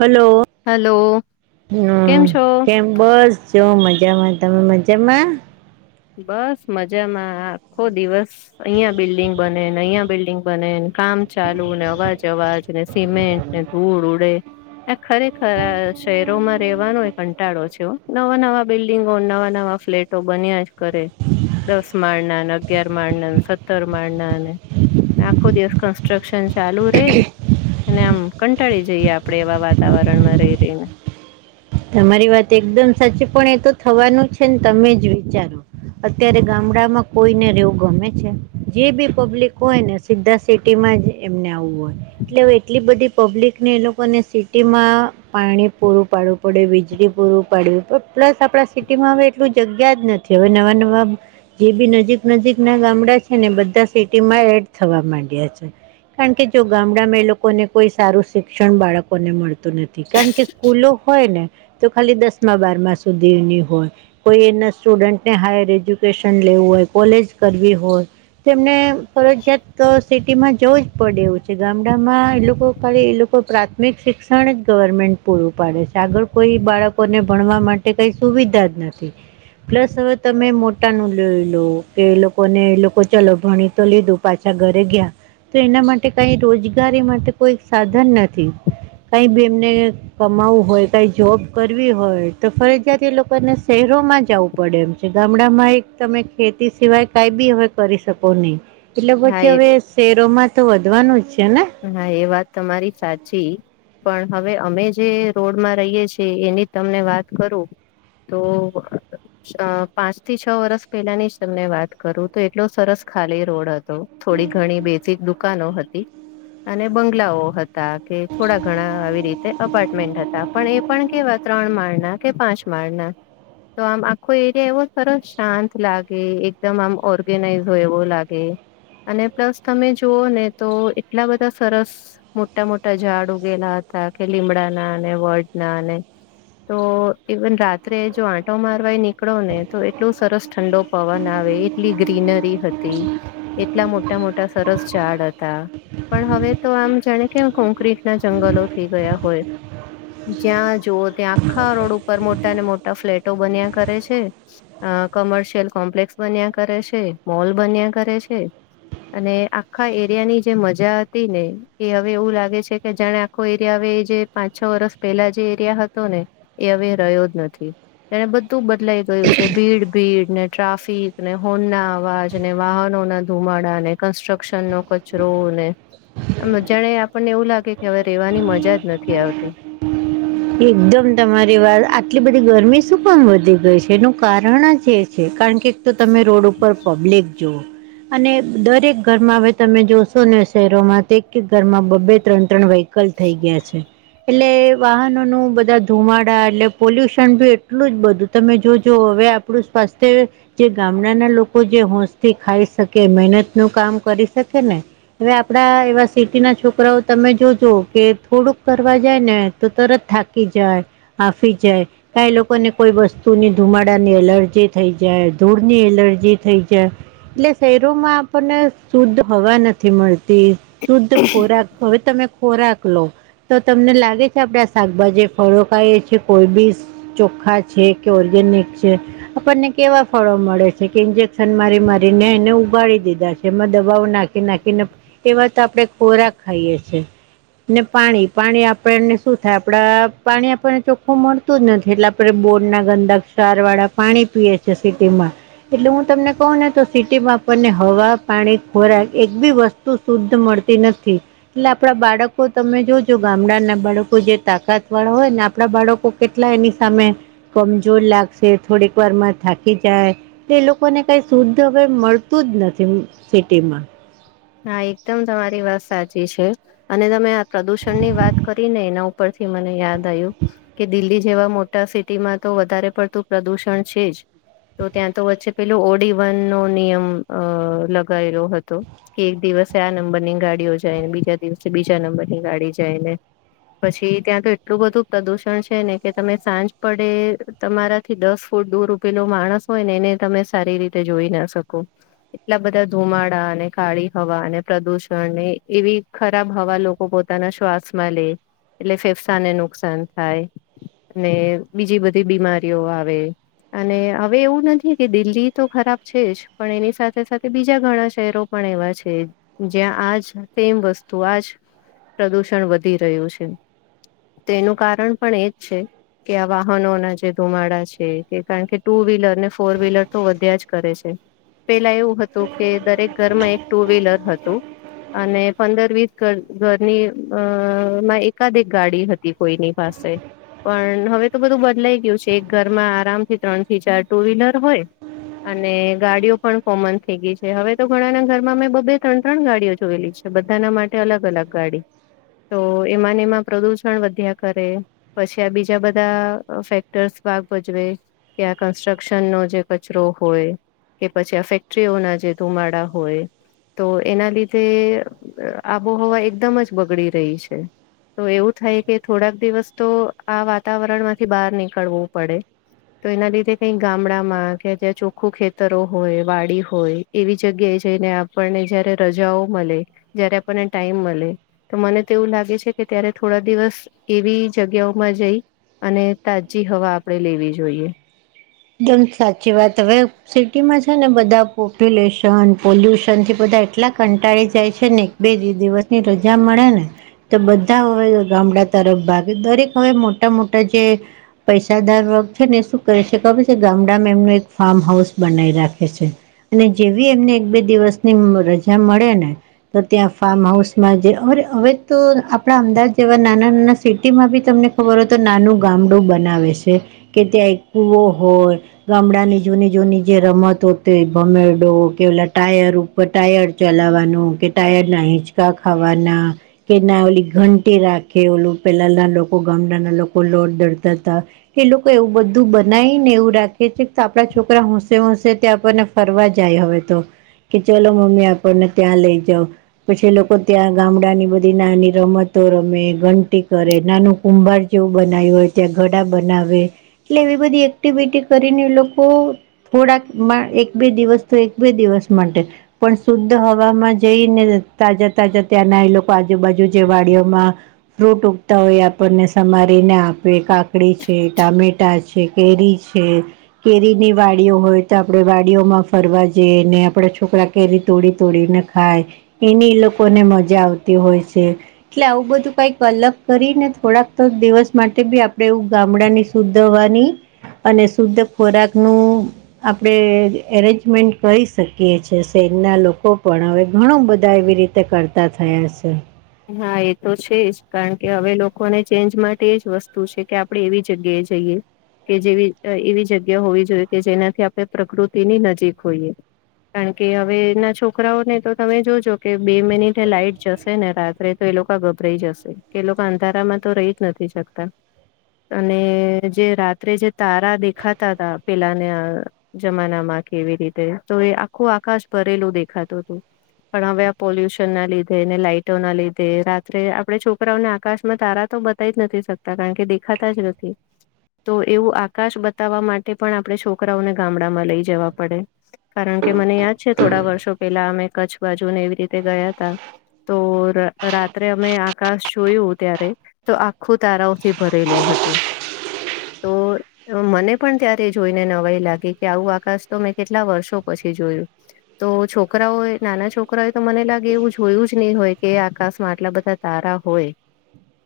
Hello hello હમ્મ કેમ છો કેમ બસ જો મજામાં તમે મજામાં બસ મજામાં આખો દિવસ અહં બિલ્ડિંગ બને અહં બિલ્ડીિંગ બને કામ ચાલુ ને અવાજ અવાજને સિમેન્ટ ને ધૂળ ઉડે આ ખરેખર શહેરોમાં રેવાનો કંટાળો છેહો નવા નવા બિલ્ડીંગો નવા નવા ફ્લેટો બન્યાજ કરે દસ માળના ને અગિયાર માળના સત્તર માળના ને આખો દિવસ કન્સ્ટ્રક્સન ચાલુ રે અને આમ કંટાળી જઈએ આપણે એવા વાતાવરણમાં રહી રહીને. તમારી વાત એકદમ સાચી પણ એ તો થવાનું છે ને તમે જ વિચારો. અત્યારે ગામડામાં કોઈને રેવું ગમે છે જે બી પબ્લિક હોય ને સીધા સિટી માં જ એમને આવું હોય. એટલે એટલી બધી પબ્લિક ને એ લોકોને સિટી માં પાણી પૂરું પાડુ પડે વીજળી પૂરું પાડ્યું પ્લસ આપણા સિટીમાં હવે એટલું જગ્યા જ નથી હવે નવા નવા જે બી નજીક નજીક ના ગામડા છે ને બધા સિટીમાં એડ થવા માંડ્યા છે. કારણ કે જો ગામડામાં એ લોકોને કોઈ સારું શિક્ષણ બાળકોને મળતું નથી કારણ કે સ્કૂલો હોય ને તો ખાલી દસમા બારમા સુધીની હોય. કોઈ એના સ્ટુડન્ટને હાયર એજ્યુકેશન લેવું હોય કોલેજ કરવી હોય. તેમને ફરજિયાત સિટીમાં જોવું જ પડે એવું છે ગામડામાં એ લોકો ખાલી એ લોકો પ્રાથમિક શિક્ષણ જ ગવર્મેન્ટ પૂરું પાડે છે આગળ કોઈ બાળકોને ભણવા માટે કઈ સુવિધા જ નથી પ્લસ હવે તમે મોટા નું લઈ લો કે એ લોકોને એ લોકો ચલો ભણી તો લીધું પાછા ઘરે ગયા તો એના માટે કઈ રોજગારી માટે કોઈ સાધન નથી. કઈ ભી એમને કમાવું હોય કાંઈ જોબ કરવી હોય તો ફરજિયાત એ લોકોને શહેરોમાં જવું પડે એમ છે ગામડામાં એક તમે ખેતી સિવાય કઈ બી હવે કરી શકો નહી. એટલે હા પછી એ હવે શેરોમાં તો વધવાનું જ છે ને હા એ વાત તમારી સાચી પણ હવે અમે જે રોડમાં રહીએ છીએ એની તમને વાત કરું તો પાંચ થી છ વર્ષ પહેલાની જ તમને વાત કરું તો એટલો સરસ ખાલી રોડ હતો થોડી ઘણી બેઝિક દુકાનો હતી અને બંગલાઓ હતા કે થોડા ઘણા આવી રીતે અપાર્ટમેન્ટ હતા પણ એ પણ કેવા ક ત્રણ માળના કે પાંચ માળના તો આમ આખો એરિયા એવો સરસ શાંત લાગે એકદમ આમ ઓર્ગેનાઈઝ હોય એવો લાગે અને પ્લસ તમે જુઓ ને તો એટલા બધા સરસ મોટા મોટા ઝાડ ઉગેલા હતા કે લીમડાના અને વડના અને તો ઈવન રાત્રે જો આંટો મારવા નીકળો ને તો એટલોું સરસ ઠંડો પવન આવે એટલી ગ્રીનરી હતી એટલા મોટા મોટા સરસ ઝાડ હતા પણ હવે તો આમ જાણે કે કોંક્રટ ના જંગલો થઈ ગયા હોય જ્યાં જુવ ત્યાં આખા રોડ ઉપર મોટા ને મોટા ફ્લેટો બન્યા કરે છે. અ કોમર્શિયલ કોમ્પ્લેક્સ બન્યા કરે છે મોલ બન્યા કરે છે અને આખ્ખા એરિયાની જે મજા હતી ને એ હવે એવું લાગે છે કે જાણે આખો એરિયા હ એ જે પાંચ છ વર્ષ પેલા જે એરિયા હતો ને એ હવે રહ્યો જ નથી એને બધું બદલાઈ ગયું છે ભીડ ભીડ ને ટ્રાફિક ને હોન ના અવાજ વાહનો ના ધુમાડાને કન્સ્ટ્રક્શન નચ રોવું ને આ મજાને આપણને એવું લાગે કે હવે રેવાની મજા જ નથી આવતી એકદમ તમારી વાત આટલી બધી ગરમી શું પણ વધી ગઈ છે એનું કારણ જ એ છે કારણ કે એક તો તમે રોડ ઉપર પબ્લિક જુઓ અને દરેક ઘરમાં હવે તમે જોશો ને શહેરોમાં તે ઘરમાં બબ્બે ત્રણ ત્રણ વાય કલ થઈ ગયા છે એટલે વાહનો નું બધા ધુમાડા એટલે પોલ્યુશન બી એટલું જ બધું તમે જોજો હવે આપણું સ્વાસ્થ્ય જે ગામડાના લોકો જે હોશ થી ખાઈ શકે મહેનત નું કામ કરી શકે ને હવે આપડા એવા સિટી ના છોકરાઓ તમે જોજો કે થોડુંક કરવા જાય ને તો તરત થાકી જાય આફી જાય કાઈ લોકોને કોઈ વસ્તુની ધુમાડાની એલર્જી થઈ જાય ધૂળની એલર્જી થઈ જાય એટલે શહેરોમાં આપણને શુદ્ધ હવા નથી મળતી શુદ્ધ ખોરાક હવે તમે ખોરાક લો તો તમને લાગે છે આપડા શાકભાજી ફળો ખાઈએ છે કોઈ બી ચોખ્ખા છે કે ઓર્ગેનિક છે આપણને કેવા ફળો મળે છે કે ઇન્જેક્શન મારી મારીને એને ઉગાડી દીધા છે એમાં દવાઓ નાખ ખી નાખી ને એવા તો આપડે ખોરાક ખાઈએ છે. ને પાણી પાણી આપણને સુ આપડા પાણી આપણને ચોખ્ખું મળતું જ નથી એટલે આપણે બોર્ડ ના ગંદા ક્ષાર વાળા પાણી પીએ જે સિટીમાં એટલે હું તમને કહું ને તો સિટીમાં આપને હવા પાણી ખોરાક એક બી વસ શુ શુદ્ધ મળતી નથી લા આપડા બાળકો તમે જોજો ગામડા ના બાળ જે તાકાત વાળા હોય ને આપડા બાળકો કેટલાય એની સામે કમજોર લાગશે થોડીક વાર માં થાકી જાય તે લોકોને કઈ શુદ્ધ હવે મળતું જ નથી સિટીમાં હા એકદમ તમારી વાત સાચી છે અને તમે આ પ્રદુષણ ની વાત કરી ને એના ઉપ પરથી મને યાદ આયુ કે દિલ્હી જેવા મોટા સિટીમાં તો વધારે પડતું પ્રદુષણ છે જ તો ત્યાં તો વચ્ચે પેલો ઓડી વન નો નિયમ અ લગાયેલો હતો. એક દિવસે આ નંબર ની ગાડીઓ જાયને બીજા દિવસે બીજા નંબરની ગાડી જાય ને. પછી ત્યાં તો એટલું બધું પ્રદુષણ છે ને કે તમે સાંજ પડે. તમારાથી દસ ફૂટ દૂર ઉભેલો માણસ હોય ને એને તમે સારી રીતે જોઈ ના શકો. એટલા બધા ધુમાડા અને. કાળી હવા અને પ્રદુષણ ને એવી ખરાબ હવા લોકો પોતાના શ્વાસમાં લે. એટલે ફેફસાને નુકસાન થાય ને બીજી બધી બીમારીઓ આવે. અને હવે એવું નથી કે દિલ્હી તો ખરાબ છે જ પણ એની સાથે સાથે બીજા ઘણા શહેરો પણ એવા છે જ્યાં આજ સેમ વસ્તુ આજ. પ્રદૂષણ વધી રહ્યું છે તેનું કારણ પણ એજ છે. કે આ વાહનો ના જે ધુમાડા છે કે કારણ કે ટુ વ્હીલર ને ફોર વ્હીલર તો વધ્યા જ કરે છે. પેલા એવું હતું કે દરેક ઘરમાં એક ટુ વ્હીલર હતું. અને પંદર વીસ ઘર ઘરની અ માં એકાદ એક ગાડી હત તી કોઈ ની પાસે. પણ હવે તો બધું બદલાઈ ગયું છે એક ઘરમાં આરામથી ત્રણ થી ચાર ટુ વ્હીલર હોય. અને ગાડીઓ પણ કોમન થઈ ગઈ છે હવે તો ઘણાના ઘરમાં મેં બબ્બે ત્રણ ત્રણ ગાડીઓ જોયેલી છે બધાના માટે અલગ અલગ ગાડી. તો એમાં નેમાં પ્રદુષણ વધ્યા કરે. પછી આ બીજા બધા અ ફેક્ટર્સ ભાગ ભજવે. કે આ કન્સ્ટ્રક્શનનો જે કચરો હોય કે પછી આ ફેક્ટરીઓના જે. ધુમાડા હોય. તો એના લીધે આબોહવા એકદમ જ બગડી રહી છે. તો એવું થાય કે થોડાક દિવસ તો આ વાતાવરણ માંથી બહાર નીકળવું પડે. તો એના લીધે કઈક ગામડામાં કે જ્યા ચોખ્ખું ખેતરો હોય, વાડી હોય. એવી જગ્યાએ જઈને આપણને જયારે રજાઓ મલે જયારે આપણને ટાઈમ મલે. તો મને તો એવું લાગે છે કે ત્યારે થોડા દિવસ એવી જગ્યાઓમાં જઈ. અને તાજી હવા આપડે લેવી જોઈએ. દમ સાચી વાત હવે. સિટીમાં છે ને બધા પોપ્યુલેશન પોલ્યુશનથી બધા એટલા કંટાળી જાય છે ને. બે દિ-દિવસ ની રજા મળે ને. તો બધા હવે ગામડા તરફ ભાગે દરેક હવે મોટા મોટા જે પૈસાદાર વર્ગ છે ને શું કરે છે ખબર. તે ગામડામાં એમનું એક ફાર્મ હાઉસ બનાવી રાખે છે. અને જેવી એમને એક બે દિવસની રજા મળે ને. તો ત્યાં ફાર્મ હાઉસમાં જે અરે હવે તો આપણા અમદાવાદ જેવા નાના નાના સિટી માં બી તમને ખબર હો તો નાનું ગામડું બનાવે છે કે ત્યાં એક કુવો હોય. ગામડાની જૂની જૂની જે રમત હોતી ભમેડો કે ઓલા ટાયર. કો ટાયર જલાવવાનું કે ટાયર ના હિંચકા ખાવાના. કે ના ઓલી ઘંટી રાખે ઓલું પેલા ના લોકો ગામડાના લોકો લોટ દડતા હતા. એ લોકો એવું બધું બનાઈ. ને એવું રાખીએ છે તો આપડા છોકરા હોશે હોશે ત આપણને ફરવા જાય હવે તો. કે ચલો મમ્મી આપણને ત્યાં લઈ જ‌ઉ. પછી એ લોકો ત્યાં ગામડા ની બધી નાની રમતો રમે ઘંટી કરે નાનું કુંભાર જેવું બનાવ્યું હોય ત્યાં ઘડા બનાવે એટલે એવી બધી એક્ટિવિટી કરીને લોકો થોડાક એક બે દિવસ તો એક બે દિવસ માટે. પણ શુદ્ધ હવામાં જઈ ને તાજા તાજા ત્યાંના એ લોકો આજુબાજુ જે વાડીઓમાં. ફ્રૂટ ઉગતા હોય આપણને સમારીને આપે કાકડી છે ટામેટા છે કેરી કેરી ની વાડીઓ હોય તો આપણે વાડીઓમાં ફરવા જઈ ને આપડા છોકરા. કેરી તોડી તોડીને ખાય એની એ લોકોને મજા આવતી હોય છે. એટલે આવું બધું કઈક અલગ કરીને થોડાક તો દિવસ માટે બી આપણે એવું ગામડા ની સુધ હવાની અને શુદ્ધ ખોરાક નું. આપણેે એરેન્જમેન્ટ કરી શકીએ છેએ શહેરના લોકો પણ હવે ઘણું બધા એવી રીતે તે કરતા થયા છે. હા એ તો છે જ કારણ કે હવે લોકોને ચેન્જ માટે એ જ વસ્તુ છે કે આપણે એવી જગ્યાએ જઈએ. કે જેવી એવી જગ્યા હોવી જોઈએ કે જેનાથી આપણે પ્રકૃતિની નજીક હોઈએ. કારણ કે હવે એના છોકરાઓને તો તમે જોજો કે બે મિનિટે લાઈટ જશે ને રાત. તો એ લોકો ગભરાઈ જશે કે લોકો અંધારામાં તો રહી જ નથી શકતા. અને જે રાત્રે જે તારા દેખાતા હતા પેલાને. જમાના માં કેવી રીતે તો એ આખું આકાશ ભરેલું દેખાતું હતું. પણ હવે આ પોલ્યુશન ના લીધે ને લાઈટો ના લીધે. તે રાત્રે આપડણે છોકરાઓને આકાશમાં તારા તો બતાવી નથી શકતા કારણ કે દેખાતા જ નથી. તો એવું આકાશ બતાવવા માટે પણ આપણે છોકરાઓને ગામડામાં લઈ જવા પડે. કારણ કે મને યાદ છે થોડા વર્ષો પહેલા અમે કચ્છ બાજુને એવી રીતે ગયા હતા. તોર. રાત્રે અમે આકાશ જોયું ત્યારે તો આખું તારાઓથી ભરેલું હતું. તો. મને પણ ત્યારે જોઈને નવાઈ લાગી કે આવું આકાશ તો મેં કેટલા વર્ષો પછી જોયું. તો છોકરાઓ નાના છોકરાય તો મને લાગે એવું જોયું જ નહી હોય કે આકાશ આટલા બધા તારા હોય.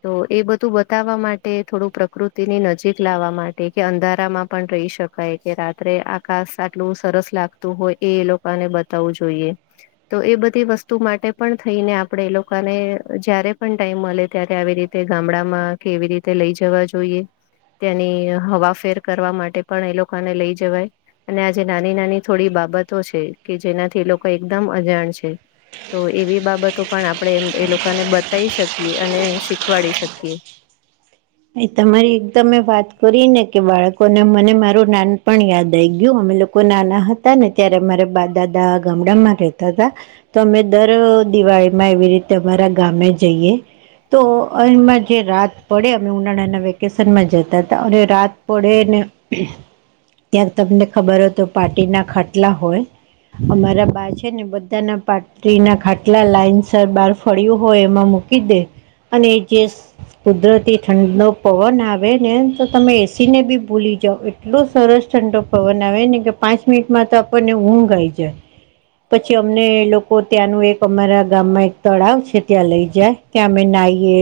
તો એ બધું બતાવવા માટે થોડું પ્રકૃતિની નજીક લાવવા માટે કે અંધારામાં પણ રહી શકે. ક કે રાત્રે આકાશ આટલું સરસ લાગતું હોય એ એ લોકોને બતાવવું જોઈએ તો એ બધી વસ્તુ માટે પણ થઈને આપણેે એ લોકો. પપ્પાને જયારે પણ ટાઈમ મળે ત્યારે આવી રીતે ગામડામાં કે એવી રીતે લઈ જવા જોઈએ. ત્યાંની હવાફેર કરવા માટે પણ એ લોકોને લઈ જવાય. અને આજે નાની નાની થોડી બાબતો છે કે જેનાથી એ લોકો એકદમ અજાણ છે તો એવી બાબતો પણ આપણે એમ એ લોકોને બતાવી શકીએ અને શીખવાડી શકીએ. એ તમારી એકદમે વાત કરી ને કે બાળકોને મને મારું નાન પણ યાદ આવી ગયું અમે લોકો. કો નાના હતા ને ત્યારે મારા બાદાદા ગામડામાં રહેતા હતા. તો અમે દર દિવાળીમાં એવી રીતે અમારા ગામે જઈએ. તો એમાં જે રાત પડે. ઉનાળાના વેકેશન માં જતા હતા અને રાત પડેને. ત્યાં તમને ખબર હોય તો પાટીના ખાટલા હોય. અમારા બા છે ને બધાના પાટરીના ખાટલા લાઈન સર બહાર ફળ્યું હોય એમાં મૂકી કીધે અને જે કુદરતી ઠંડનો પવન આવે ને તો તમે એસીને બી ભૂલી જાઓ એટલો સરસ ઠંડો પવન આવે ને કે પાંચ મિનિટમાં તો આપણને ઊંઘ આવી જાય. પછી અમને લોકો ત્યાંનું એક અમારા ગામમાં એક તળાવ છે ત્યાં લઈ જાય. ત્યાં અમે નાઈએ.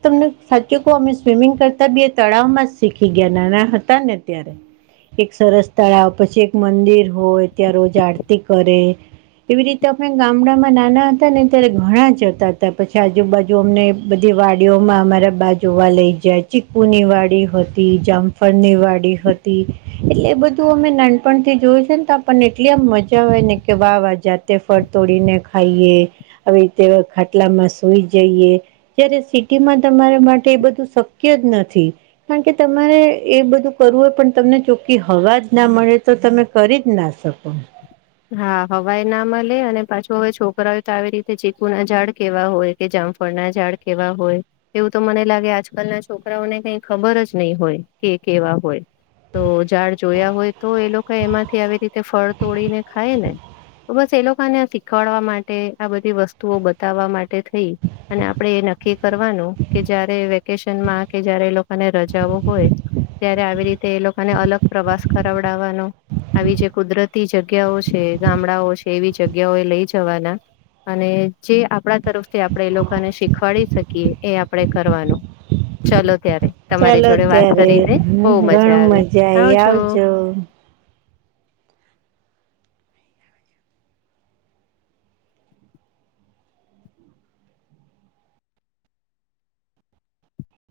તમને કે કો અમે સ્વિમિંગ કરતા બી તળાવમાં જ શીખી ગયા નાના હતા ને અત્યારે. એક સરસ તળાવ પછી એક મંદિર હોય, ત્યાં રોજ આરતી કરે. એવી રીતે અમે ગામડામાં નાના હતા ને ત્યારે ઘણા જતા હતા. પછી આજુબાજુ અમને બધી વાડીઓમાં અમારા બાજુ જોવા લઈ જાય. ચીકુની વાડી હતી, જામફળની વાડી હતી. એટલે એ બધું અમે નાનપણથી જોય છે ને તો પણ એટલી આમ મજા આવેય ને કે વાહ વાહ જાત તે ફળ તોડીને ખાઈએ. હવે, તેવા ખાટલામાં સૂઈ જઈએ. જયારે સિટીમાં તમારે માટે એ બધું શક્ય જ નથી. કારણ કે તમારે એ બધું કરવું હોય પણ તમને ચોખ્ખી હવાજ ના મળે તો તમે કરી જ ના શકો? હા, હવાઈના મળે અને પાછું હવે છોકરાઓ તો આવી રીતે ચીકુના ઝાડ કેવા હોય? કે જામફળના ઝાડ કેવા હોય. એવું તો મને લાગે આજકાલના છોકરાઓને કઈ ખબર જ નહી હોય કે કેવા હોય. તો ઝાડ જોયા હોય તો એ લોકો એમાંથી આવી રીતે ફળ તોડીને ખાય ને બસ એ લોકોને શીખવાડવા માટે આ બધી વસ્તુઓ બતાવવા માટે થઈ. અને આપણેે એ નક્કી કરવાનું કે જયારે વેકેશનમાં કે જયારે એ લોકોને રજાઓ હોય. ત્યારે આવી રીતે એ લોકોને અલગ પ્રવાસ કરાવડાવવાનો આવી જે કુદરતી જગ્યા જગ્યાઓ છે. ગામડાઓ છે, એવી જગ્યાઓ એ લઈ જવાના અને જે આપણા તરફથી આપણે એ લોકોને શીખવાડી શકીએ. એ આપણે કરવાનુ ચલો ત્યારે. તમારી ચાલો જોડે વાત ત્યારે કરીને બહુ મજા ઘણું આવી. આવી આવજો